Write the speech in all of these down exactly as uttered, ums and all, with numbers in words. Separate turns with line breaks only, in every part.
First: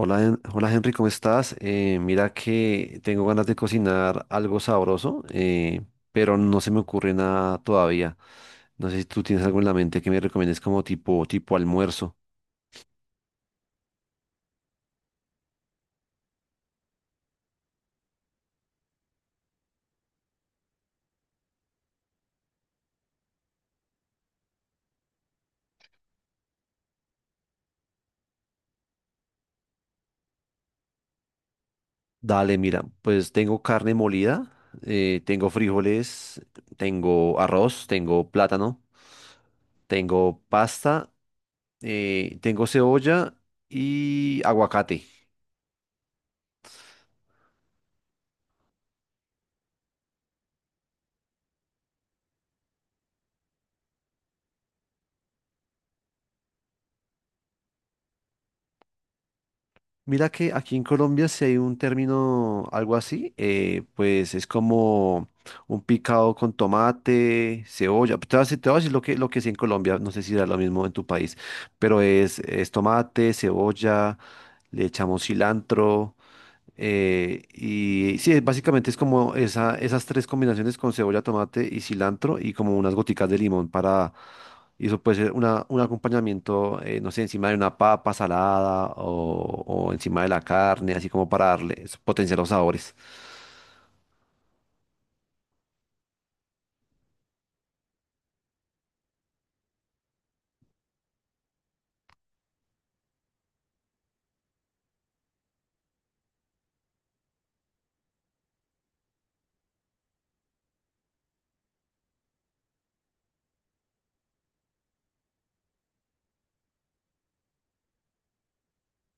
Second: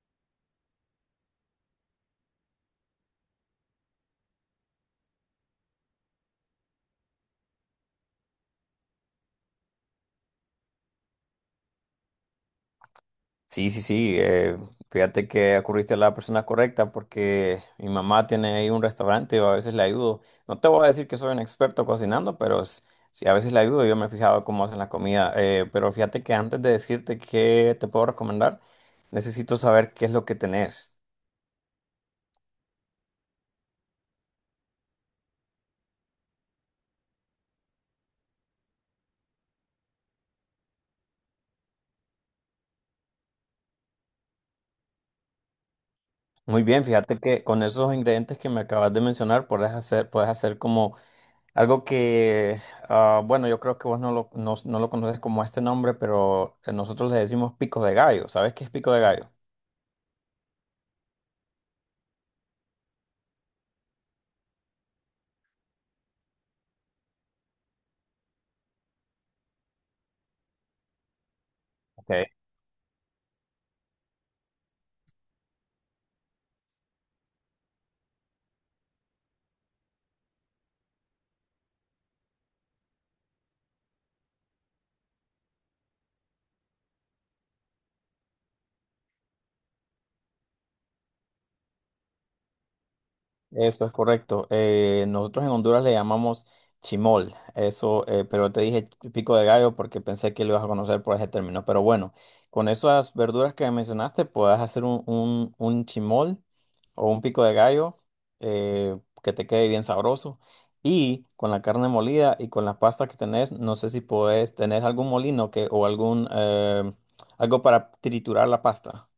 Hola, Hen- hola Henry, ¿cómo estás? Eh, mira que tengo ganas de cocinar algo sabroso, eh, pero no se me ocurre nada todavía. No sé si tú tienes algo en la mente que me recomiendes como tipo, tipo almuerzo.
Sí, sí, sí. Eh, fíjate que acudiste a la persona correcta porque mi mamá tiene ahí un restaurante y a veces le ayudo. No te voy a decir que soy un experto cocinando, pero s- sí, a veces le ayudo. Yo me he fijado cómo hacen la comida. Eh, pero fíjate que antes de decirte qué te puedo recomendar, necesito saber qué es lo que tenés.
Dale, mira, pues tengo carne molida, eh, tengo frijoles, tengo arroz, tengo plátano, tengo pasta, eh, tengo cebolla y aguacate.
Muy bien, fíjate que con esos ingredientes que me acabas de mencionar, puedes hacer, puedes hacer como algo que, ah, bueno, yo creo que vos no lo, no, no lo conoces como este nombre, pero eh, nosotros le decimos pico de gallo. ¿Sabes qué es pico de gallo?
Mira que aquí en Colombia si hay un término algo así, eh, pues es como un picado con tomate, cebolla. Te voy a decir, te voy a decir lo que, lo que es en Colombia, no sé si da lo mismo en tu país, pero
Ok.
es, es tomate, cebolla, le echamos cilantro. Eh, y sí, básicamente es como esa, esas tres combinaciones con cebolla, tomate y cilantro y como unas goticas de limón para... Y eso puede ser una, un acompañamiento, eh, no sé, encima de una papa salada o, o encima de la carne, así como para darle, potenciar los sabores.
Eso es correcto. Eh, nosotros en Honduras le llamamos chimol, eso, eh, pero te dije pico de gallo porque pensé que lo ibas a conocer por ese término. Pero bueno, con esas verduras que mencionaste, puedes hacer un, un, un chimol o un pico de gallo, eh, que te quede bien sabroso. Y con la carne molida y con las pastas que tenés, no sé si podés tener algún molino que, o algún eh, algo para triturar la pasta.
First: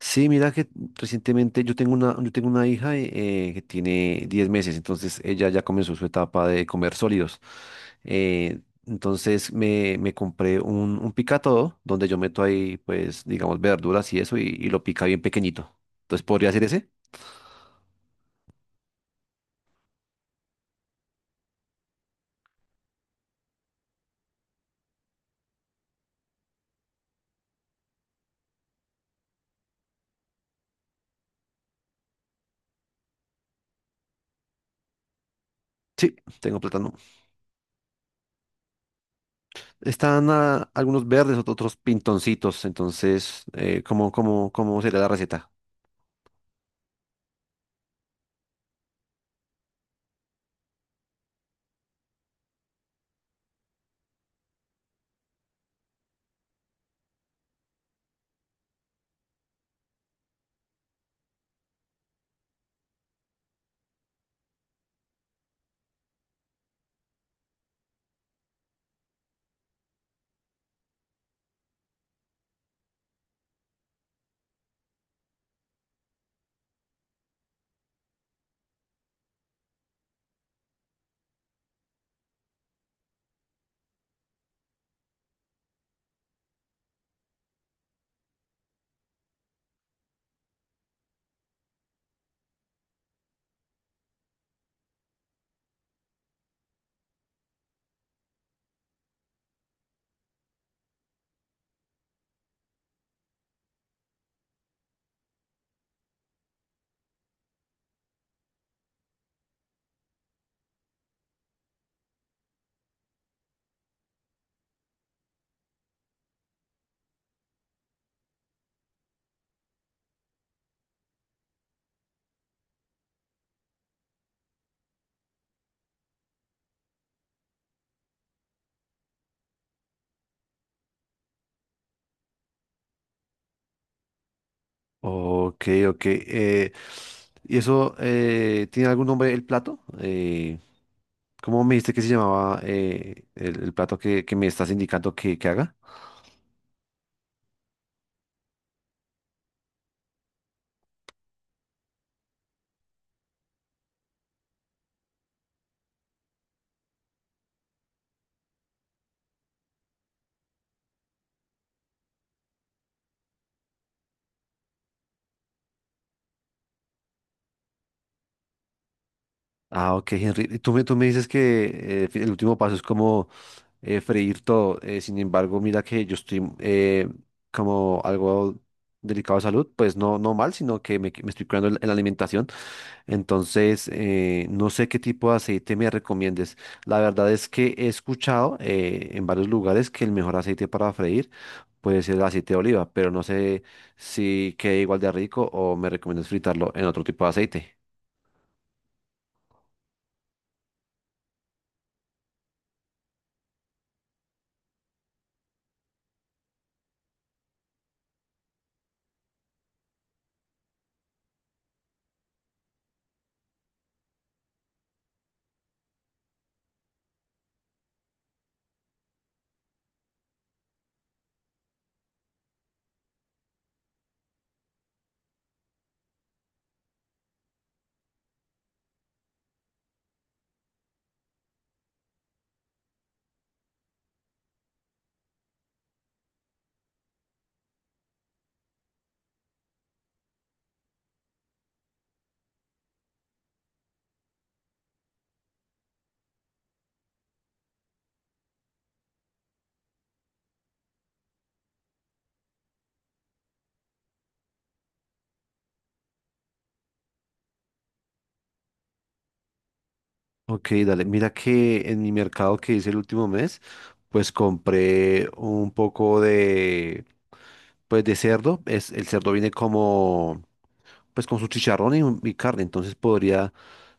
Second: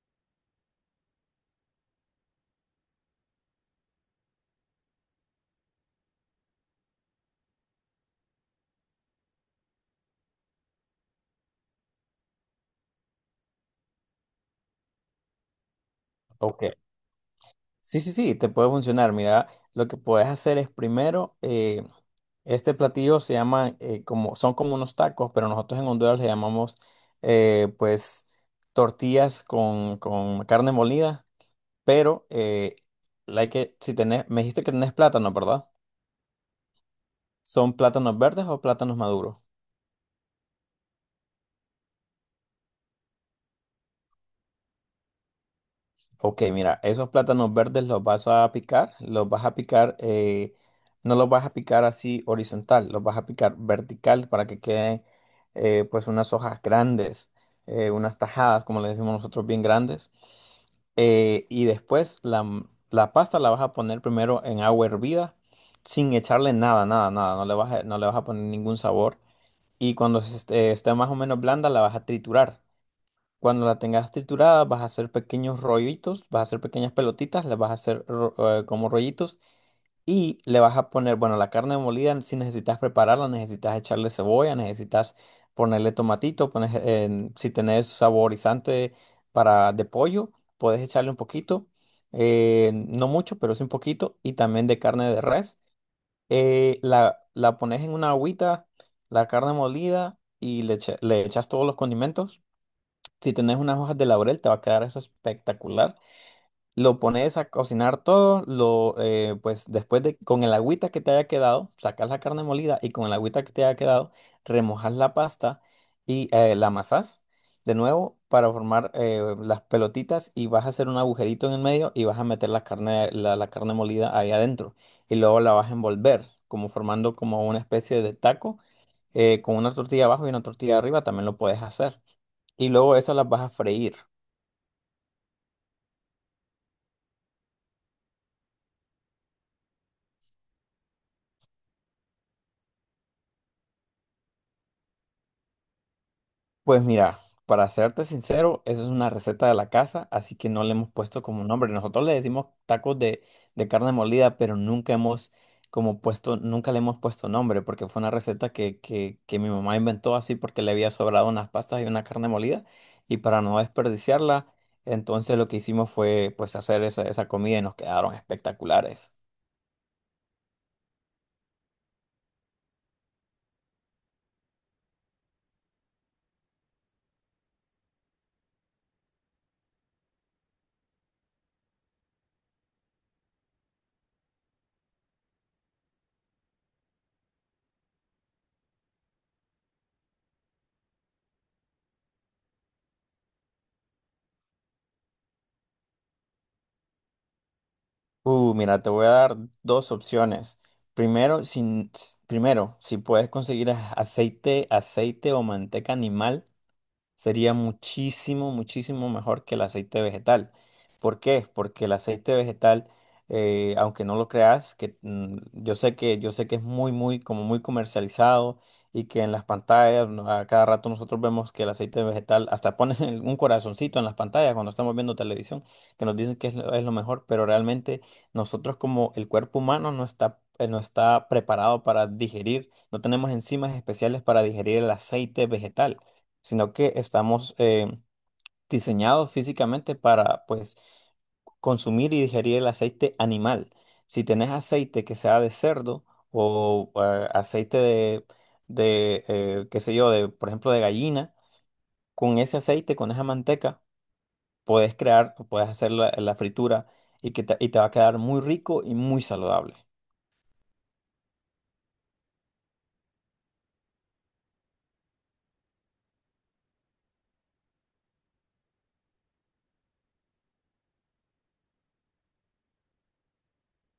Sí, mira que recientemente yo tengo una, yo tengo una hija eh, que tiene diez meses, entonces ella ya comenzó su etapa de comer sólidos. Eh, entonces me, me compré un, un picatodo donde yo meto ahí, pues, digamos, verduras y eso y, y lo pica bien pequeñito. Entonces, ¿podría
Ok.
ser ese?
Sí, sí, sí, te puede funcionar. Mira, lo que puedes hacer es primero, eh, este platillo se llama, eh, como, son como unos tacos, pero nosotros en Honduras le llamamos, eh, pues, tortillas con, con carne molida, pero, eh, la hay que, si tenés, me dijiste que tenés plátano, ¿verdad?
Sí, tengo plátano.
¿Son plátanos verdes o plátanos maduros?
Están ah, algunos verdes, ot- otros pintoncitos, entonces, eh, ¿cómo, cómo, cómo sería la receta?
Ok, mira, esos plátanos verdes los vas a picar, los vas a picar, eh, no los vas a picar así horizontal, los vas a picar vertical para que queden, eh, pues, unas hojas grandes, eh, unas tajadas, como le decimos nosotros, bien grandes. Eh, y después la, m- la pasta la vas a poner primero en agua hervida, sin echarle nada, nada, nada, no le vas a, no le vas a poner ningún sabor. Y cuando se esté, esté más o menos blanda, la vas a triturar. Cuando la tengas triturada, vas a hacer pequeños rollitos, vas a hacer pequeñas pelotitas, las vas a hacer ro- eh, como rollitos, y le vas a poner, bueno, la carne molida, si necesitas prepararla, necesitas echarle cebolla, necesitas ponerle tomatito, pones, en- si tenés saborizante para de pollo, puedes echarle un poquito, eh, no mucho, pero sí un poquito, y también de carne de res. Eh, la, la pones en una agüita, la carne molida, y le echa- le echas todos los condimentos. Si tenés unas hojas de laurel, te va a quedar eso espectacular. Lo pones a cocinar todo, lo, eh, pues después de, con el agüita que te haya quedado, sacas la carne molida, y con el agüita que te haya quedado, remojas la pasta y eh, la amasás de nuevo para formar, eh, las pelotitas, y vas a hacer un agujerito en el medio y vas a meter la carne, la, la carne molida ahí adentro. Y luego la vas a envolver, como formando como una especie de taco, eh, con una tortilla abajo y una tortilla arriba, también lo puedes hacer. Y luego eso las vas a freír.
Ok, ok. eh, ¿y eso eh, tiene algún nombre el plato? Eh, ¿cómo me dijiste que se llamaba eh, el, el plato que, que me estás indicando que, que haga?
Pues mira, para serte sincero, eso es una receta de la casa, así que no le hemos puesto como nombre. Nosotros le decimos tacos de, de carne molida, pero nunca hemos como puesto, nunca le hemos puesto nombre, porque fue una receta que, que, que mi mamá inventó así porque le había sobrado unas pastas y una carne molida, y para no desperdiciarla, entonces lo que hicimos fue pues hacer esa, esa comida, y nos quedaron espectaculares.
Ah, ok, Henry. Y Tú me, tú me dices que eh, el último paso es como eh, freír todo. eh, sin embargo, mira que yo estoy eh, como algo delicado de salud, pues no, no mal, sino que me, me estoy cuidando en la en la alimentación. Entonces, eh, no sé qué tipo de aceite me recomiendes. La verdad es que he escuchado eh, en varios lugares que el mejor aceite para freír puede ser el aceite de oliva, pero no sé si queda igual de rico o me recomiendas fritarlo en otro tipo de aceite.
Uh, mira, te voy a dar dos opciones. Primero, sin, s- primero, si puedes conseguir a- aceite, aceite o manteca animal, sería muchísimo, muchísimo mejor que el aceite vegetal. ¿Por qué? Porque el aceite vegetal, eh, aunque no lo creas, que mm, yo sé que yo sé que es muy, muy, como muy comercializado, y que en las pantallas no, a cada rato nosotros vemos que el aceite vegetal hasta ponen un corazoncito en las pantallas cuando estamos viendo televisión, que nos dicen que es lo, es lo mejor, pero realmente nosotros como el cuerpo humano no está eh, no está preparado para digerir, no tenemos enzimas especiales para digerir el aceite vegetal, sino que estamos, eh, diseñados físicamente para, pues, consumir y digerir el aceite animal. Si tenés aceite que sea de cerdo o eh, aceite de, de eh, qué sé yo, de, por ejemplo, de gallina, con ese aceite, con esa manteca, puedes crear, puedes hacer la, la fritura, y, que te, y te va a quedar muy rico y muy saludable.
Ok, dale. Mira que en mi mercado que hice el último mes, pues compré un poco de, pues de cerdo. Es, el cerdo viene como pues con su chicharrón y, y carne, entonces podría,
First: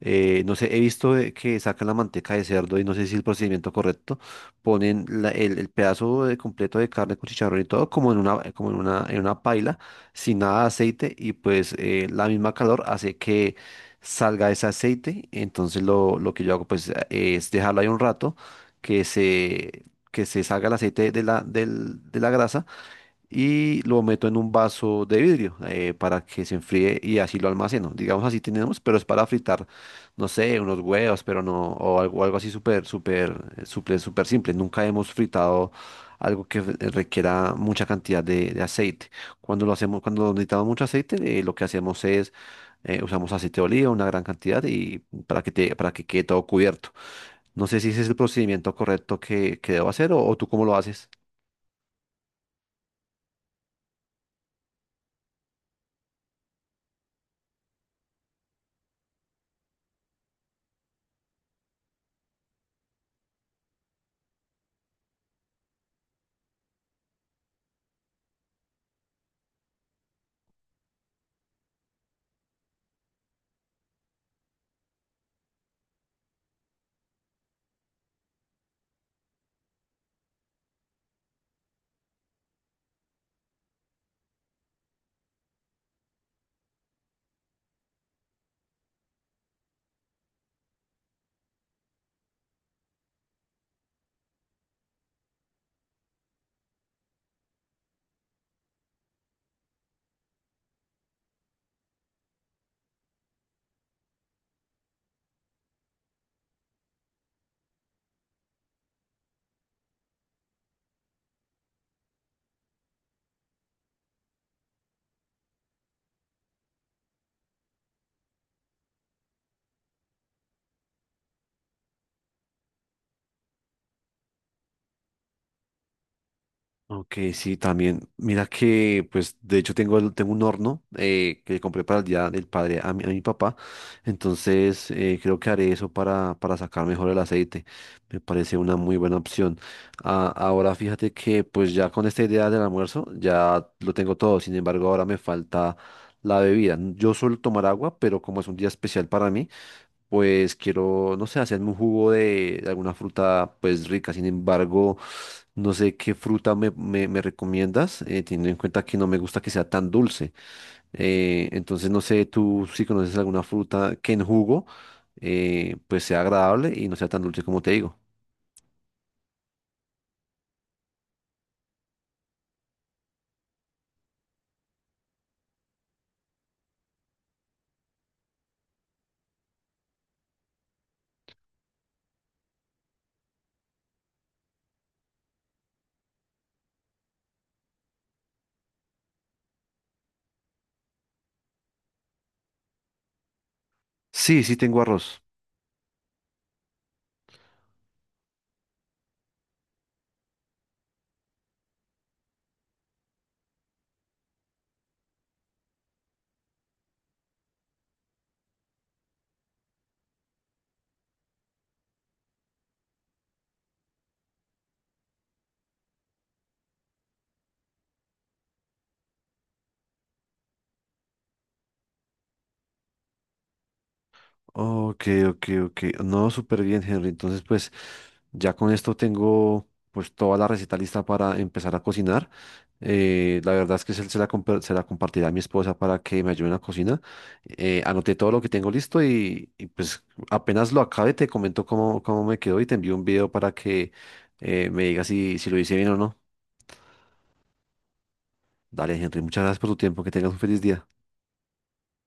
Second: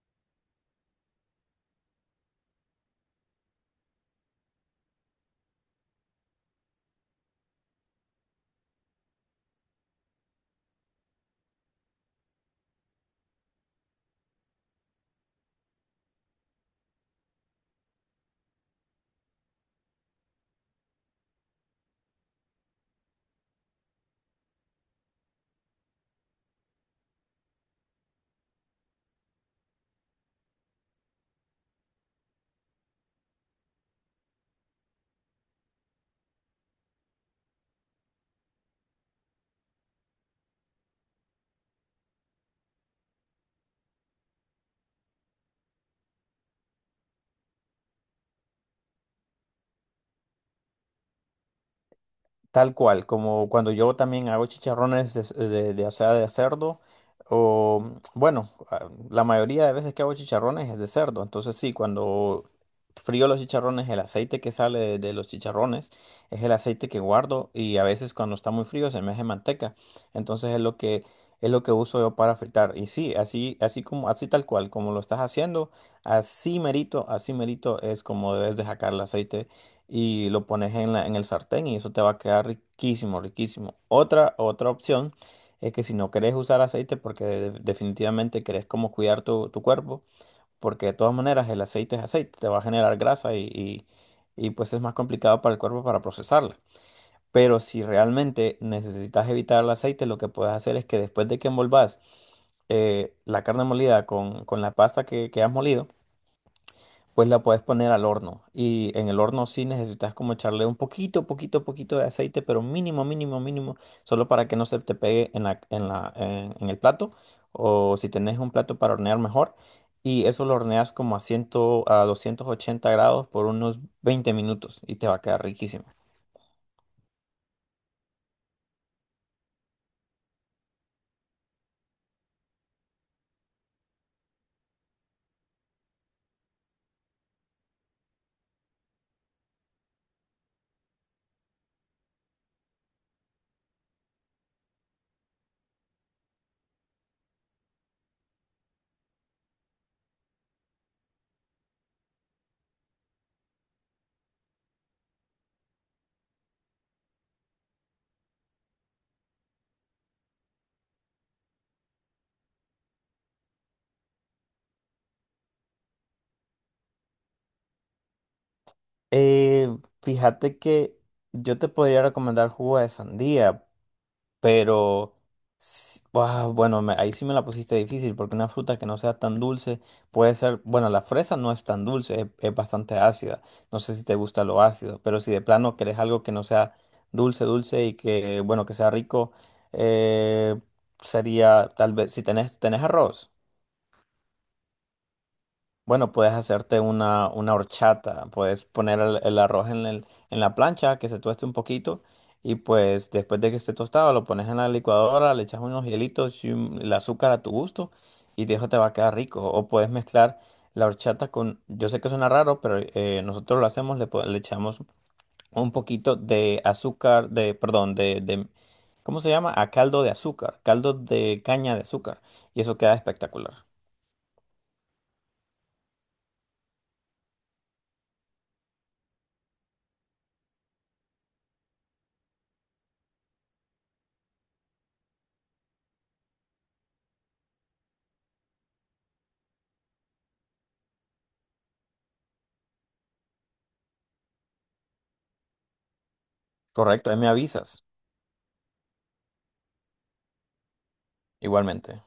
eh, no sé, he visto de que sacan la manteca de cerdo y no sé si es el procedimiento correcto. Ponen la- el, el pedazo de- completo de carne con chicharrón y todo como en una, como en una, en una paila, sin nada de aceite y pues eh, la misma calor hace que salga ese aceite, entonces lo, lo que yo hago pues es dejarlo ahí un rato, que se... que se salga el aceite de la, del- de la grasa y lo meto en un vaso de vidrio eh, para que se enfríe y así lo almaceno. Digamos, así tenemos, pero es para fritar, no sé, unos huevos, pero no, o algo, algo así súper, súper, eh, súper, súper simple. Nunca hemos fritado algo que eh, requiera mucha cantidad de, de aceite. Cuando lo hacemos, cuando necesitamos mucho aceite, eh, lo que hacemos es eh, usamos aceite de oliva, una gran cantidad, y para que te, para que quede todo cubierto. No sé si ese es el procedimiento correcto que, que debo hacer o o tú cómo lo haces.
Tal cual, como cuando yo también hago chicharrones de, de, de- o sea, de cerdo, o bueno, a- la mayoría de veces que hago chicharrones es de cerdo, entonces sí, cuando frío los chicharrones, el aceite que sale de, de los chicharrones es el aceite que guardo, y a veces cuando está muy frío se me hace manteca, entonces es lo que, es lo que uso yo para fritar, y sí, así, así como, así tal cual, como lo estás haciendo, así merito, así merito es como debes de sacar el aceite y lo pones en la- en el sartén, y eso te va a quedar riquísimo, riquísimo. Otra, otra opción es que si no querés usar aceite porque de- definitivamente querés como cuidar tu, tu cuerpo, porque de todas maneras el aceite es aceite, te va a generar grasa, y, y, y pues es más complicado para el cuerpo para procesarla. Pero si realmente necesitas evitar el aceite, lo que puedes hacer es que, después de que envolvas eh, la carne molida con, con la pasta que, que has molido, pues la puedes poner al horno. Y en el horno sí necesitas como echarle un poquito, poquito, poquito de aceite, pero mínimo, mínimo, mínimo, solo para que no se te pegue en la, en la, en, en el plato. O si tenés un plato para hornear, mejor. Y eso lo horneas como a cien, a doscientos ochenta grados por unos veinte minutos, y te va a quedar riquísimo.
Ok, sí, también. Mira que, pues, de hecho tengo, el- tengo un horno eh, que le compré para el Día del Padre a mi, a mi papá. Entonces, eh, creo que haré eso para, para sacar mejor el aceite. Me parece una muy buena opción. Ah, ahora fíjate que, pues, ya con esta idea del almuerzo, ya lo tengo todo. Sin embargo, ahora me falta la bebida. Yo suelo tomar agua, pero como es un día especial para mí, pues quiero, no sé, hacerme un jugo de, de alguna fruta pues rica. Sin embargo, no sé qué fruta me, me- me recomiendas, eh, teniendo en cuenta que no me gusta que sea tan dulce. Eh, entonces, no sé, tú si conoces alguna fruta que en jugo eh, pues sea agradable y no sea tan dulce como te digo.
Eh, fíjate que yo te podría recomendar jugo de sandía. Pero, s- ah, bueno, me- ahí sí me la pusiste difícil, porque una fruta que no sea tan dulce puede ser, bueno, la fresa no es tan dulce, es, es bastante ácida. No sé si te gusta lo ácido, pero si de plano querés algo que no sea dulce, dulce, y que, bueno, que sea rico, eh, sería tal vez, si tenés, tenés arroz.
Sí, sí tengo arroz.
Bueno, puedes hacerte una, una horchata, puedes poner el, el arroz en, el- en la plancha, que se tueste un poquito, y pues después de que esté tostado lo pones en la licuadora, le echas unos hielitos y un- el azúcar a tu gusto, y de eso te va a quedar rico. O puedes mezclar la horchata con, yo sé que suena raro, pero eh, nosotros lo hacemos, le, po- le echamos un poquito de azúcar, de, perdón, de, de, ¿cómo se llama? A caldo de azúcar, caldo de caña de azúcar, y eso queda espectacular.
Ok, ok, ok. No, súper bien, Henry. Entonces, pues ya con esto tengo pues toda la receta lista para empezar a cocinar. Eh, la verdad es que se, se la, compa- se la compartiré a mi esposa para que me ayude en la cocina. Eh, anoté todo lo que tengo listo y, y, pues apenas lo acabe te comento cómo, cómo me quedó y te envío un video para que eh, me digas si, si lo hice bien o no.
Correcto, ahí me avisas,
Dale, Henry, muchas gracias por tu tiempo. Que tengas un feliz día.
igualmente.